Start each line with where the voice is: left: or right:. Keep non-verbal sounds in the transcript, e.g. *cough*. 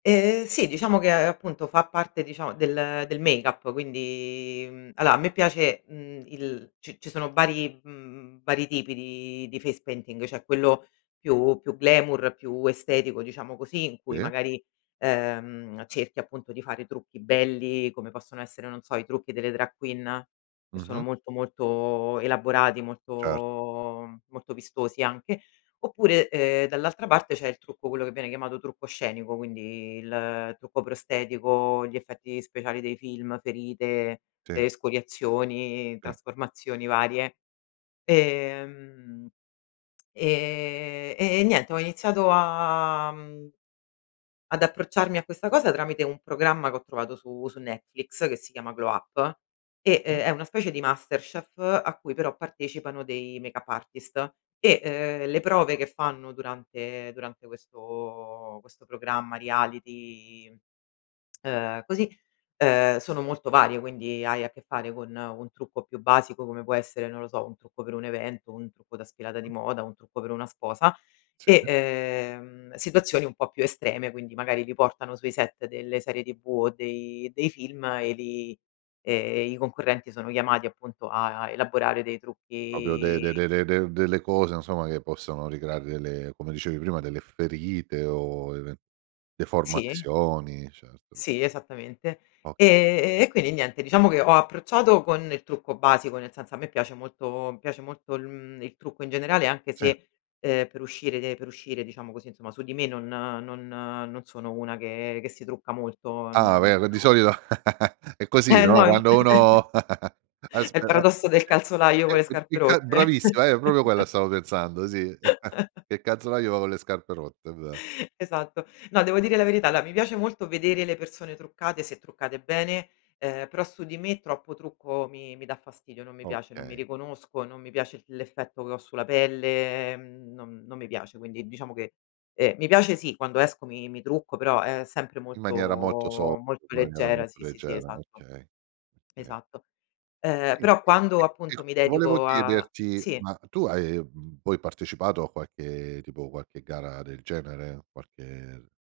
left: Eh sì, diciamo che appunto fa parte diciamo del del make-up, quindi, mhmm, allora a me piace, mhmm il ci ci sono vari mhmm vari tipi di di face painting, c'è quello più più glamour, più estetico, diciamo così, in cui
right: Sì.
left: magari, ehm, cerchi appunto di fare trucchi belli, come possono essere, non so, i trucchi delle drag queen, che sono
right: Mh-mh.
left: molto, molto elaborati,
right: Certo.
left: molto molto vistosi anche. Oppure, ehm, dall'altra parte c'è il trucco quello che viene chiamato trucco scenico, quindi il trucco prostetico, gli effetti speciali dei film, ferite,
right: Sì.
left: escoriazioni,
right: Sì.
left: trasformazioni varie. Ehm, e e niente, ho iniziato a, mhmm, ad approcciarmi a questa cosa tramite un programma che ho trovato su su Netflix che si chiama Glow Up e
right: Mh-mh.
left: è una specie di MasterChef a cui però partecipano dei make-up artist e le prove che fanno durante durante questo questo programma, reality, ehm, così, ehm, sono molto varie, quindi hai a che fare con un trucco più basico, come può essere, non lo so, un trucco per un evento, un trucco da sfilata di
right: Mh.
left: moda, un trucco per una sposa
right: Sì.
left: e, ehm, situazioni un po' più estreme, quindi magari ti portano sui set delle serie TV o dei dei film e lì, ehm, i concorrenti sono chiamati appunto a elaborare dei
right: Proprio de de
left: trucchi
right: de de de delle cose insomma che possono ricreare delle come dicevi prima delle ferite o even
left: Sì.
right: deformazioni certo.
left: Sì, esattamente.
right: Okay.
left: E e quindi niente, diciamo che ho approcciato con il trucco basico, nel senso a me piace molto mi piace molto il, mhmm, il trucco in generale, anche
right: Sì.
left: se, ehm, per uscire de per uscire, diciamo così, insomma, su di me non non non sono una che che si trucca molto,
right: Ah
left: non no.
right: ve di solito *chuckles* è così,
left: Eh no
right: no,
left: in
right: quando
left: *chuckles*
right: uno, *chuckles*
left: È
right: aspe
left: il
right: a
left: paradosso del calzolaio con le
right: *unintelligible*
left: scarpe
right: il cal
left: rotte.
right: bravissima eh proprio quella
left: *chuckles*
right: stavo pensando sì, *chuckles*
left: *chuckles*
right: che calzolaio va con le scarpe rotte è ve
left: Esatto. No, devo dire la verità, allora mi piace molto vedere le persone truccate, se truccate bene, ehm, però su di me troppo trucco mi mi dà fastidio, non mi piace, non mi
right: Okay.
left: riconosco, non mi piace l'effetto che ho sulla pelle, mhmm, non non mi piace. Quindi diciamo che eh mi piace sì, quando esco mi mi trucco, però è sempre
right: In
left: molto
right: maniera molto soft, in
left: molto
right: maniera
left: leggera,
right: molto
left: sì, sì, sì,
right: leggera,
left: esatto.
right: okay, okay.
left: Esatto, ehm, però
right: *unintelligible*
left: quando appunto mi
right: volevo
left: dedico a
right: chiederti,
left: sì.
right: ma tu hai, mhmm, poi partecipato a qualche tipo qualche gara del genere, qualche